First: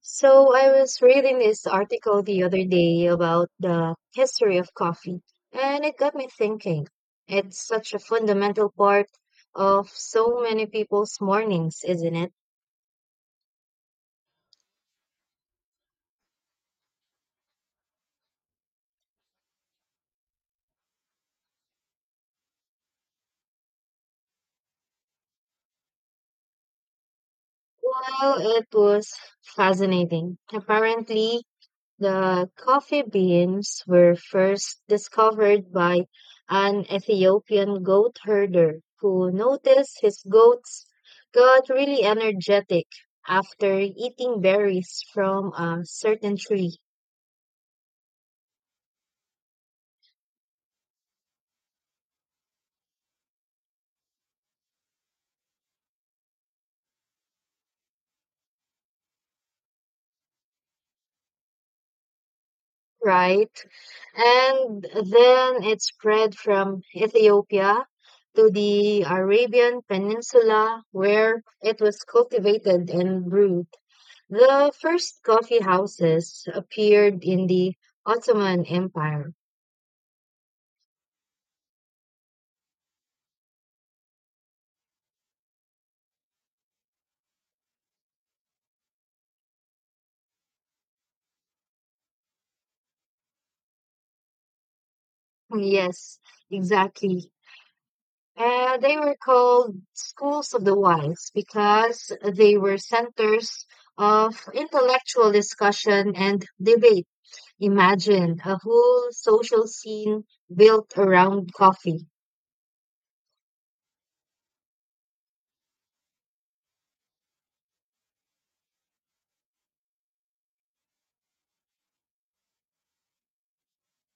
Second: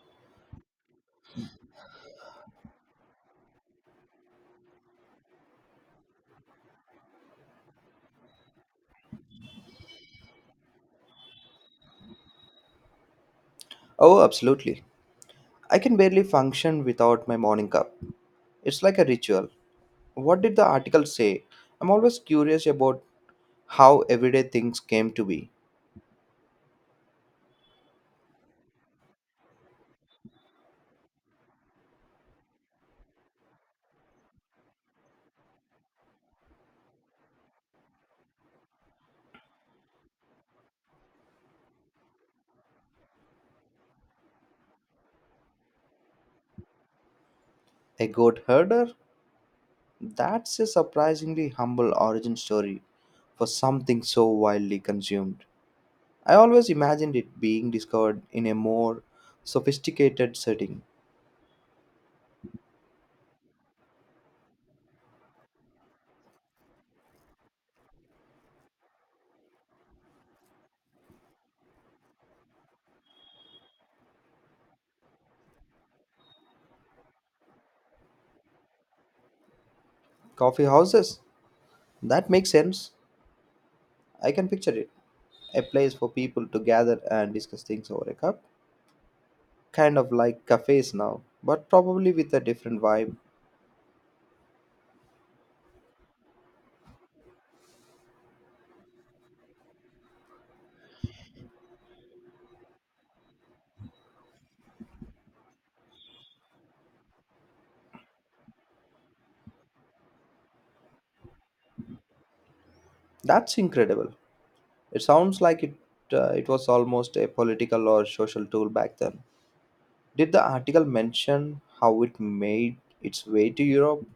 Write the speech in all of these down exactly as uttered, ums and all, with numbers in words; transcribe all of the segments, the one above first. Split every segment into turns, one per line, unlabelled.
So I was reading this article the other day about the history of coffee, and it got me thinking. It's such a fundamental part of so many people's mornings, isn't it?
Oh, absolutely. I can barely function without my morning cup. It's like a ritual. What did the article say? I'm always curious about how everyday things came to be.
Well, it was fascinating. Apparently, the coffee beans were first discovered by an Ethiopian goat herder who noticed his goats got really energetic after eating berries from a certain tree,
A goat herder? That's a surprisingly humble origin story for something so widely consumed. I always imagined it being discovered in a more sophisticated setting.
right? And then it spread from Ethiopia to the Arabian Peninsula where it was cultivated and brewed. The first coffee houses appeared in the Ottoman Empire.
Coffee houses? That makes sense. I can picture it. A place for people to gather and discuss things over a cup. Kind of like cafes now, but probably with a different vibe.
Yes, exactly. And they were called schools of the wise because they were centers of intellectual discussion and debate. Imagine a whole social scene built around coffee.
That's incredible. It sounds like it uh, it was almost a political or social tool back then. Did the article mention how it made its way to Europe?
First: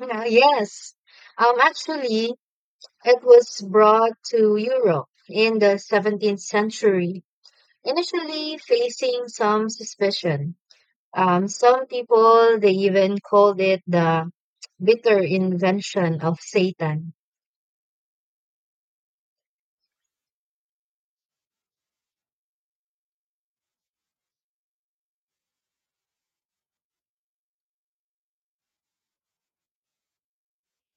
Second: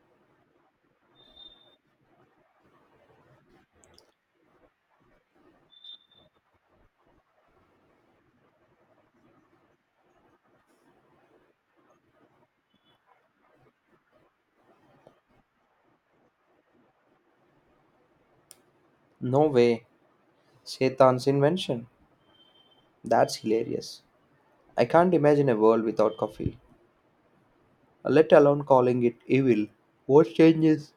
Uh, yes. Um, actually, it was brought to Europe in the seventeenth century, initially facing some suspicion. Um, some people they even called it the bitter invention of Satan.
No way. Shaitan's invention. That's hilarious. I can't imagine a world without coffee, let alone calling it evil. What changes?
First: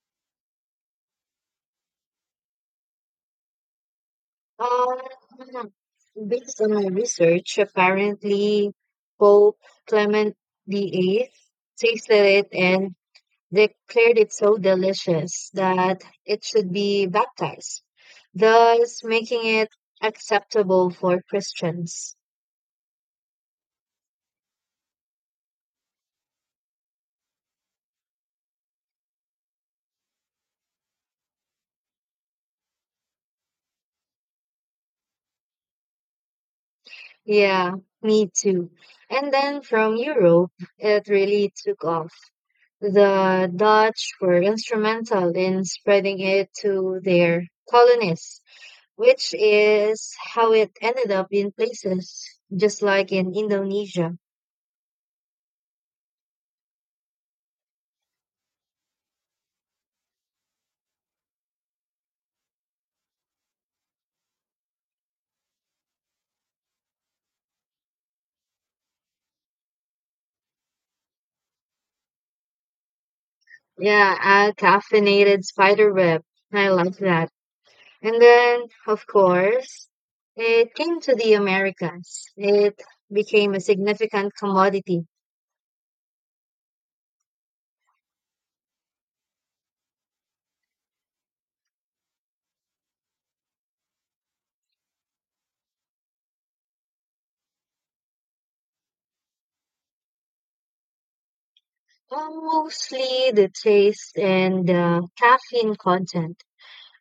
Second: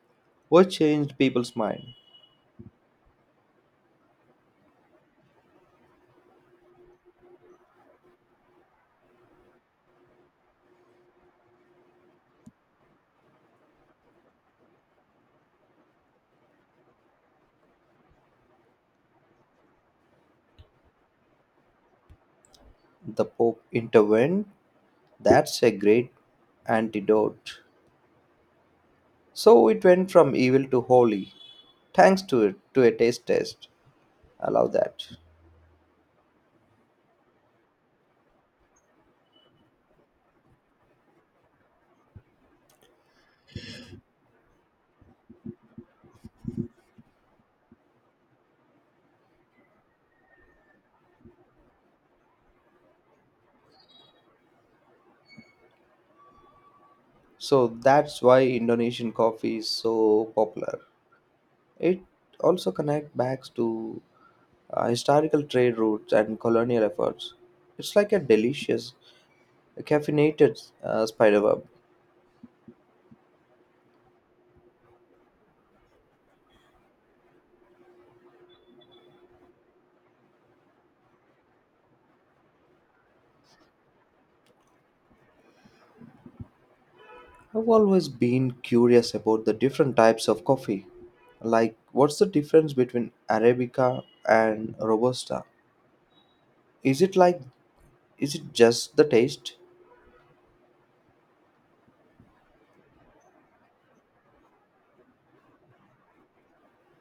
What changed people's mind?
Um, Based on my research, apparently Pope Clement the eighth tasted it and declared it so delicious that it should be baptized, thus making it acceptable for Christians.
The Pope intervened? That's a great antidote. So it went from evil to holy, thanks to it to a taste test. I love that.
Yeah, me too. And then from Europe, it really took off. The Dutch were instrumental in spreading it to their colonies, which is how it ended up in places just like in Indonesia.
So that's why Indonesian coffee is so popular. It also connects back to uh, historical trade routes and colonial efforts. It's like a delicious, caffeinated uh, spiderweb.
Yeah, a caffeinated spider web. I like that. And then, of course, it came to the Americas. It became a significant commodity.
I've always been curious about the different types of coffee. Like, what's the difference between Arabica and Robusta? Is it like, is it just the taste?
Um, mostly the taste and the caffeine content.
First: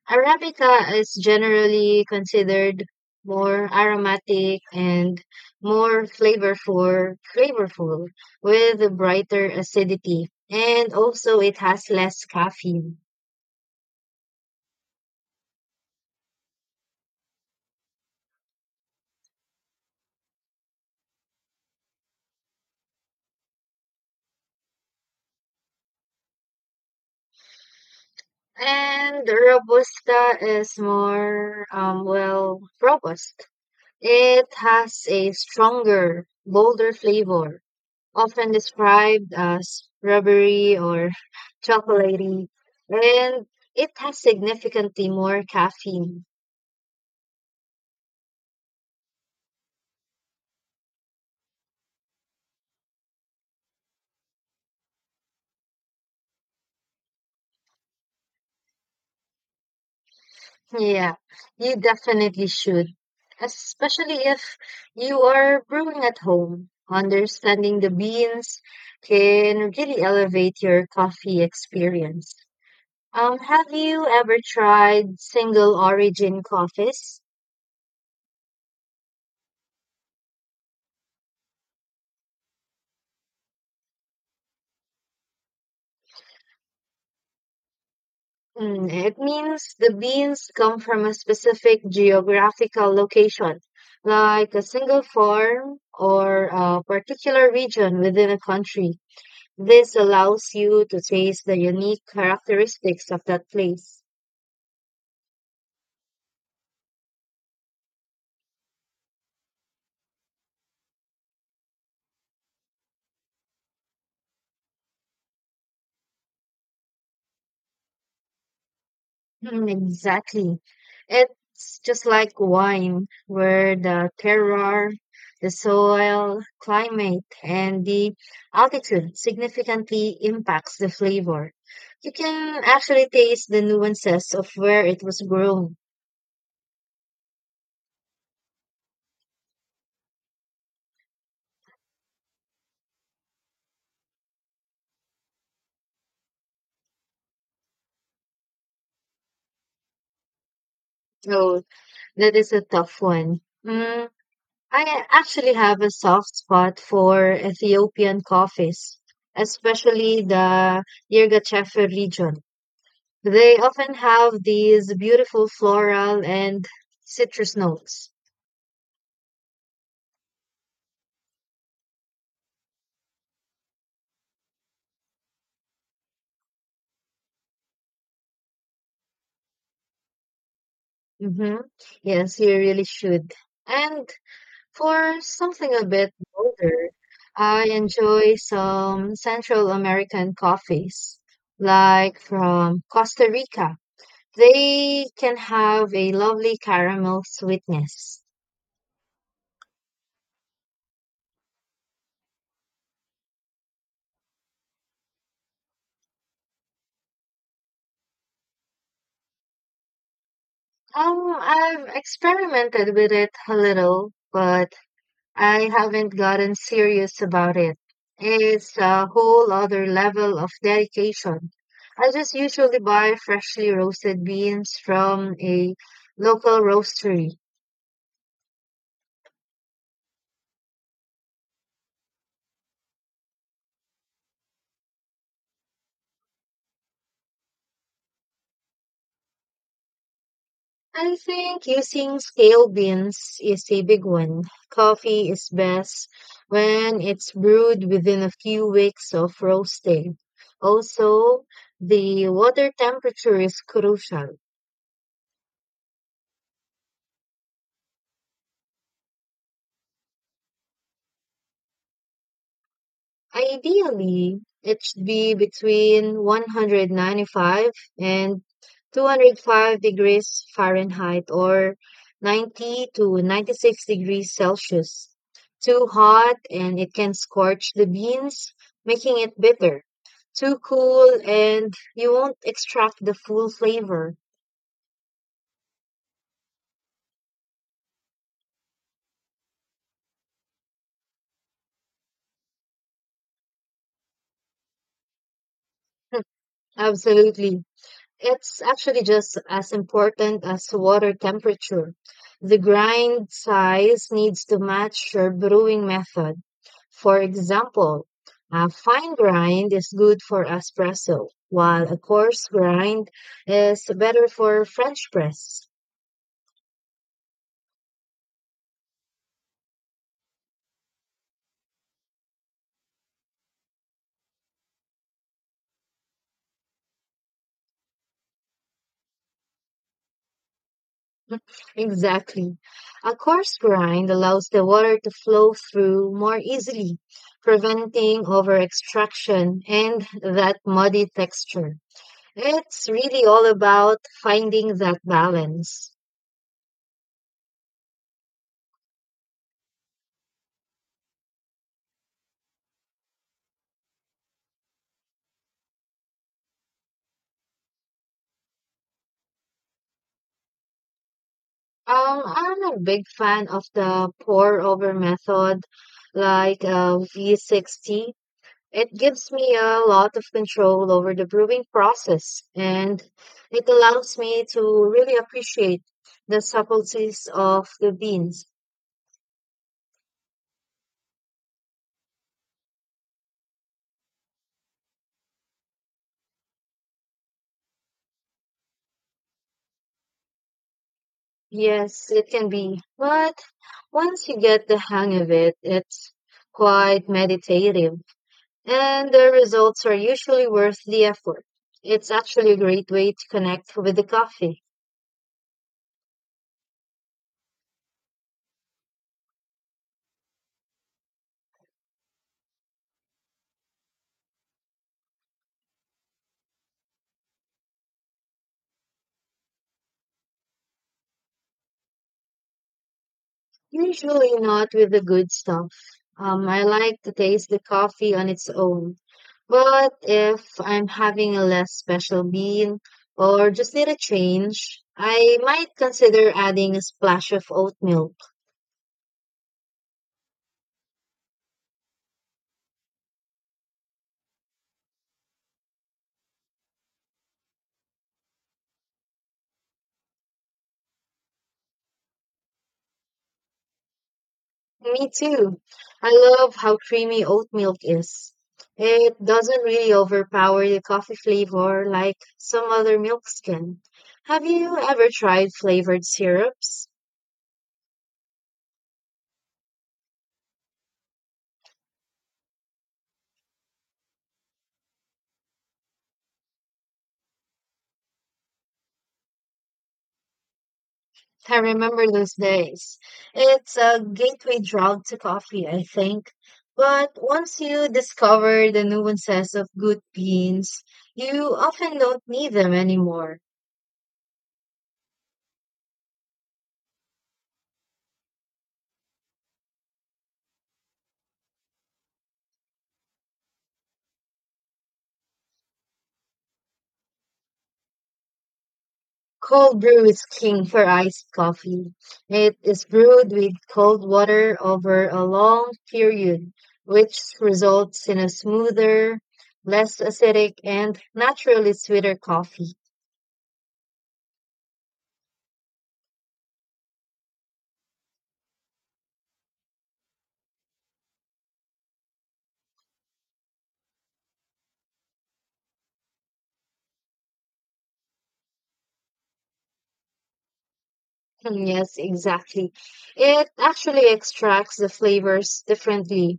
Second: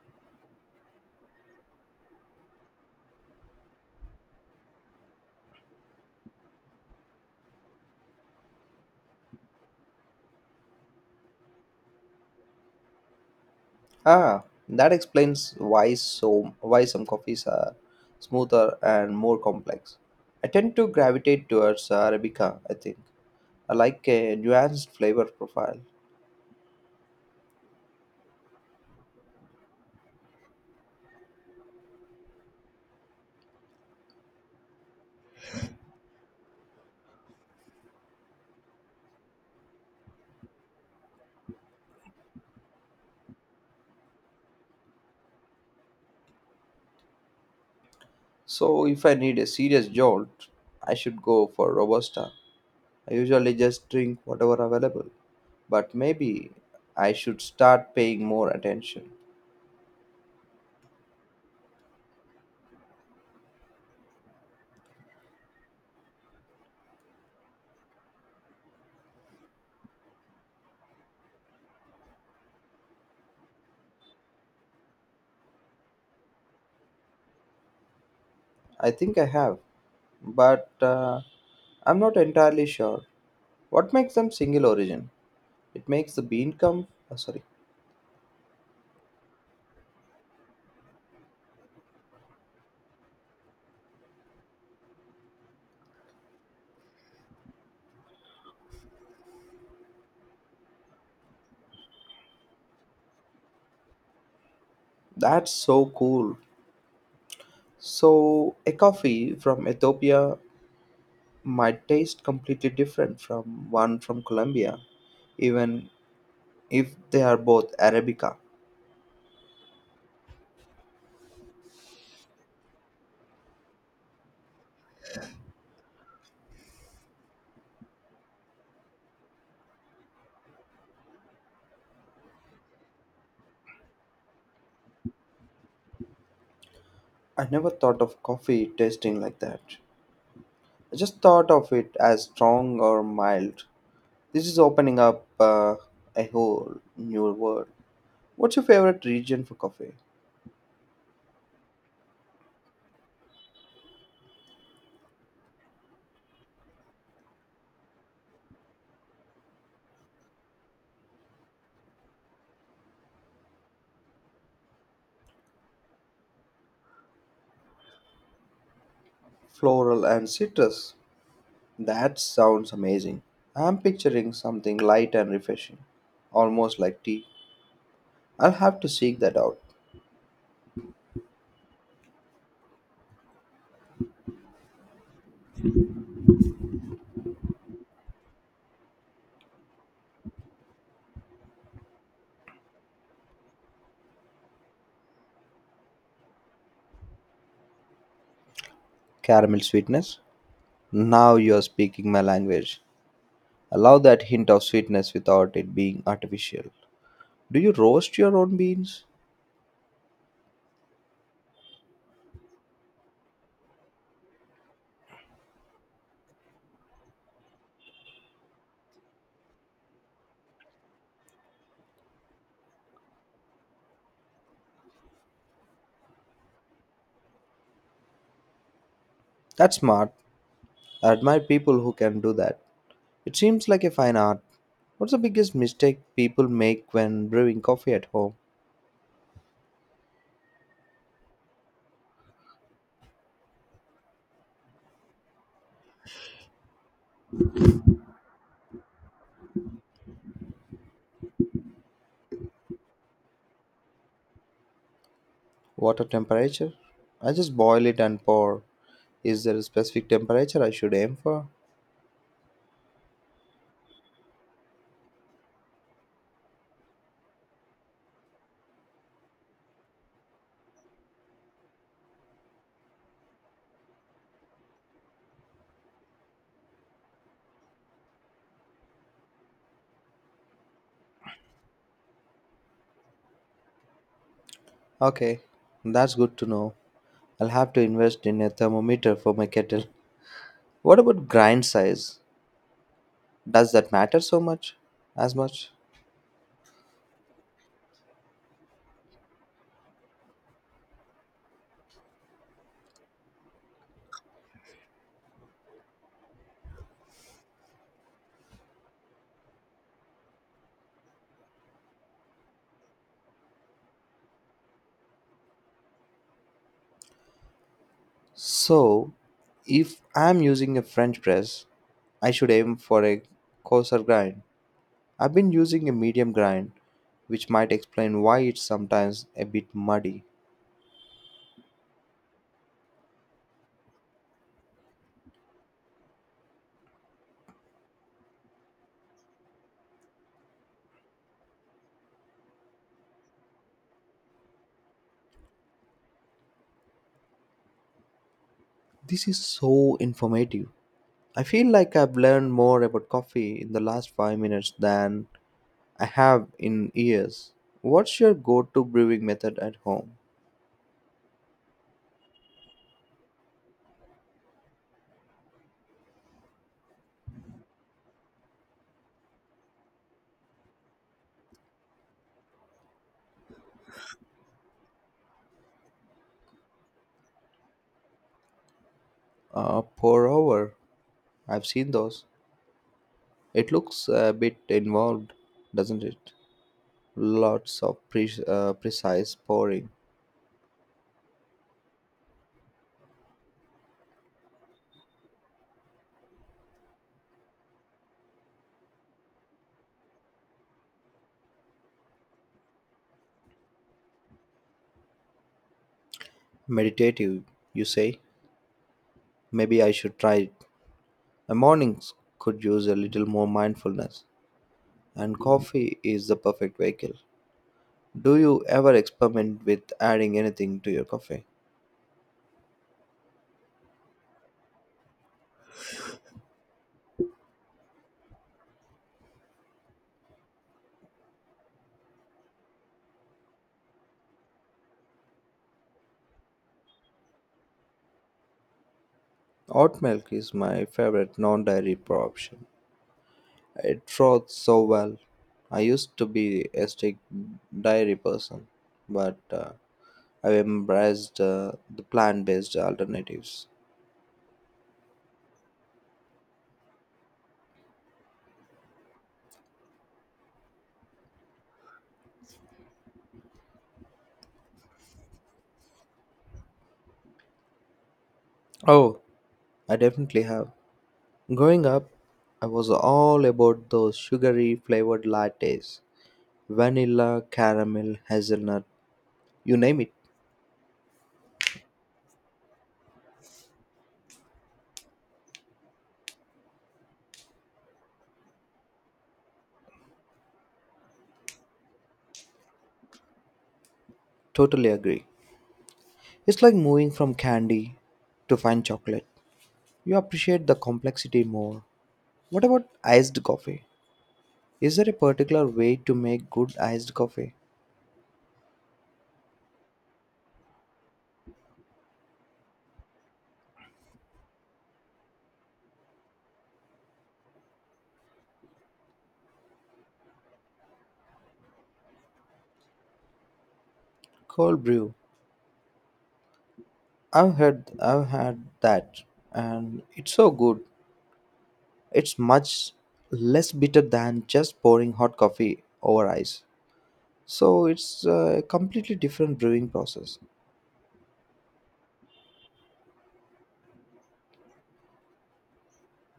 Arabica is generally considered more aromatic and more flavorful, flavorful with a brighter acidity. And also it has less caffeine.
Ah, that explains why so why some coffees are smoother and more complex. I tend to gravitate towards Arabica, I think. I like a nuanced flavor profile.
And Robusta is more, um, well, robust. It has a stronger, bolder flavor often described as rubbery or chocolatey, and it has significantly more caffeine.
So if I need a serious jolt, I should go for Robusta. I usually just drink whatever available, but maybe I should start paying more attention.
Yeah, you definitely should, especially if you are brewing at home. Understanding the beans can really elevate your coffee experience. Um, have you ever tried single origin coffees?
I think I have, but uh, I'm not entirely sure. What makes them single origin? It makes the bean come. Oh, sorry,
Mm, it means the beans come from a specific geographical location, like a single farm or a particular region within a country. This allows you to taste the unique characteristics of that place.
that's so cool. So a coffee from Ethiopia might taste completely different from one from Colombia, even if they are both Arabica.
Mm, exactly. It's just like wine, where the terroir, the soil, climate, and the altitude significantly impacts the flavor. You can actually taste the nuances of where it was grown.
I never thought of coffee tasting like that. I just thought of it as strong or mild. This is opening up uh, a whole new world. What's your favorite region for coffee?
So that is a tough one. Mm, I actually have a soft spot for Ethiopian coffees, especially the yirga region. They often have these beautiful floral and citrus notes.
Floral and citrus. That sounds amazing. I'm picturing something light and refreshing, almost like tea. I'll have to seek that out.
Hmm, yes, you really should. And for something a bit bolder, I enjoy some Central American coffees, like from Costa Rica. They can have a lovely caramel sweetness.
Caramel sweetness? Now you're speaking my language. Allow that hint of sweetness without it being artificial. Do you roast your own beans?
Um, I've experimented with it a little, but I haven't gotten serious about it. It's a whole other level of dedication. I just usually buy freshly roasted beans from a local roastery.
That's smart. I admire people who can do that. It seems like a fine art. What's the biggest mistake people make when brewing coffee at home?
I think using scale beans is a big one. Coffee is best when it's brewed within a few weeks of roasting. Also, the water temperature is crucial.
Water temperature? I just boil it and pour. Is there a specific temperature I should aim for?
Ideally, it should be between one hundred ninety-five and two hundred five degrees Fahrenheit or ninety to ninety-six degrees Celsius. Too hot and it can scorch the beans, making it bitter. Too cool and you won't extract the full flavor.
Okay, that's good to know. I'll have to invest in a thermometer for my kettle. What about grind size? Does that matter so much? As much?
Absolutely. It's actually just as important as water temperature. The grind size needs to match your brewing method. For example, a fine grind is good for espresso, while a coarse grind is better for French press.
So, if I'm using a French press, I should aim for a coarser grind. I've been using a medium grind, which might explain why it's sometimes a bit muddy.
Exactly. A coarse grind allows the water to flow through more easily, preventing over extraction and that muddy texture. It's really all about finding that balance.
This is so informative. I feel like I've learned more about coffee in the last five minutes than I have in years. What's your go to brewing method at home?
Um, I'm a big fan of the pour over method, like uh, V sixty. It gives me a lot of control over the brewing process, and it allows me to really appreciate the subtleties of the beans.
Uh, pour over. I've seen those. It looks a bit involved, doesn't it? Lots of pre- uh, precise pouring.
Yes, it can be, but once you get the hang of it, it's quite meditative, and the results are usually worth the effort. It's actually a great way to connect with the coffee,
Meditative, you say? Maybe I should try it. My mornings could use a little more mindfulness, and coffee is the perfect vehicle. Do you ever experiment with adding anything to your coffee?
usually not with the good stuff. Um, I like to taste the coffee on its own, but if I'm having a less special bean or just need a change, I might consider adding a splash of oatmeal.
Oat milk is my favorite non dairy option. It wrote so well. I used to be a strict dairy person, but uh, I've embraced uh, the plant based alternatives.
Me too. I love how creamy oat milk is. It doesn't really overpower the coffee flavor like some other milks can. Have you ever tried flavored syrups?
Oh, I definitely have. Growing up, I was all about those sugary flavored lattes vanilla, caramel, hazelnut, you name it.
I remember those days. It's a gateway drug to coffee, I think. But once you discover the nuances of good beans, you often don't need them anymore.
Totally agree. It's like moving from candy to fine chocolate. You appreciate the complexity more. What about iced coffee? Is there a particular way to make good iced coffee?
Cold brew is king for iced coffee. It is brewed with cold water over a long period, which results in a smoother, less acidic, and naturally sweeter coffee.
Cold brew. I've heard I've had that and it's so good. It's much less bitter than just pouring hot coffee over ice. So it's a completely different brewing process.
Yes, exactly. It actually extracts the flavors differently.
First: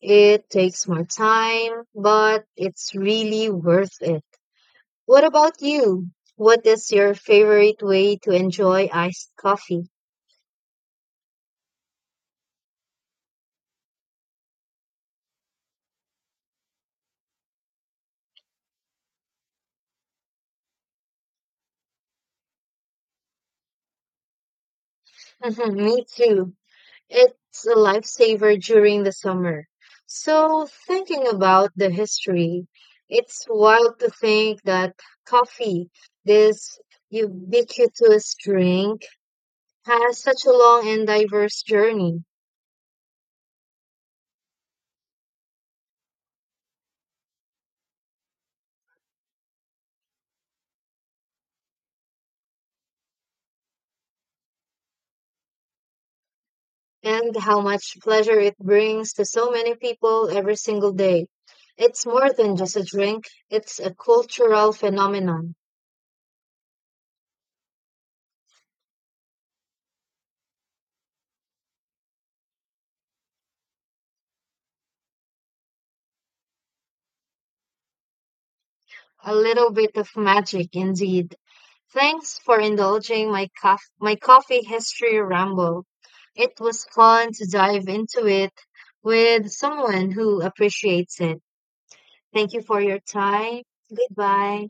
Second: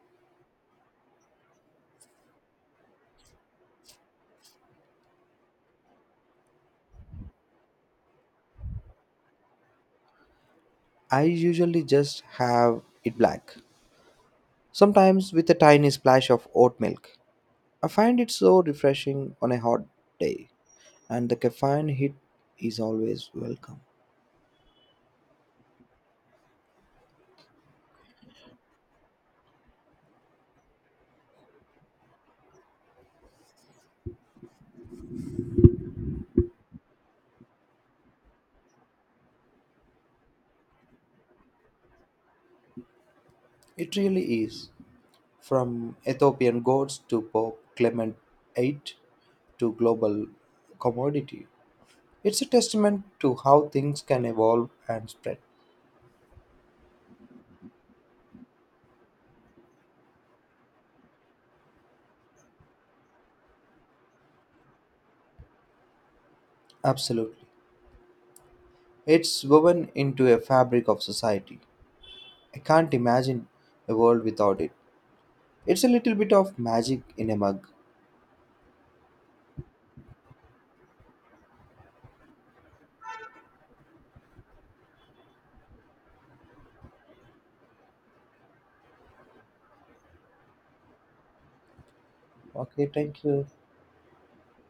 It takes more time, but it's really worth it. What about you? What is your favorite way to enjoy iced coffee?
I usually just have it black, sometimes with a tiny splash of oat milk. I find it so refreshing on a hot day and the caffeine hit is always welcome.
Me too. It's a lifesaver during the summer. So, thinking about the history, it's wild to think that coffee, this ubiquitous drink, has such a long and diverse journey,
It really is. From Ethiopian gods to Pope Clement eight to global commodity, it's a testament to how things can evolve and spread.
and how much pleasure it brings to so many people every single day. It's more than just a drink, it's a cultural phenomenon,
Absolutely. It's woven into a fabric of society. I can't imagine a world without it. It's a little bit of magic in a mug.
a little bit of magic indeed. Thanks for indulging my cof- my coffee history ramble. It was fun to dive into it with someone who appreciates it. Thank you for
Okay,
your
thank you.
time. Goodbye.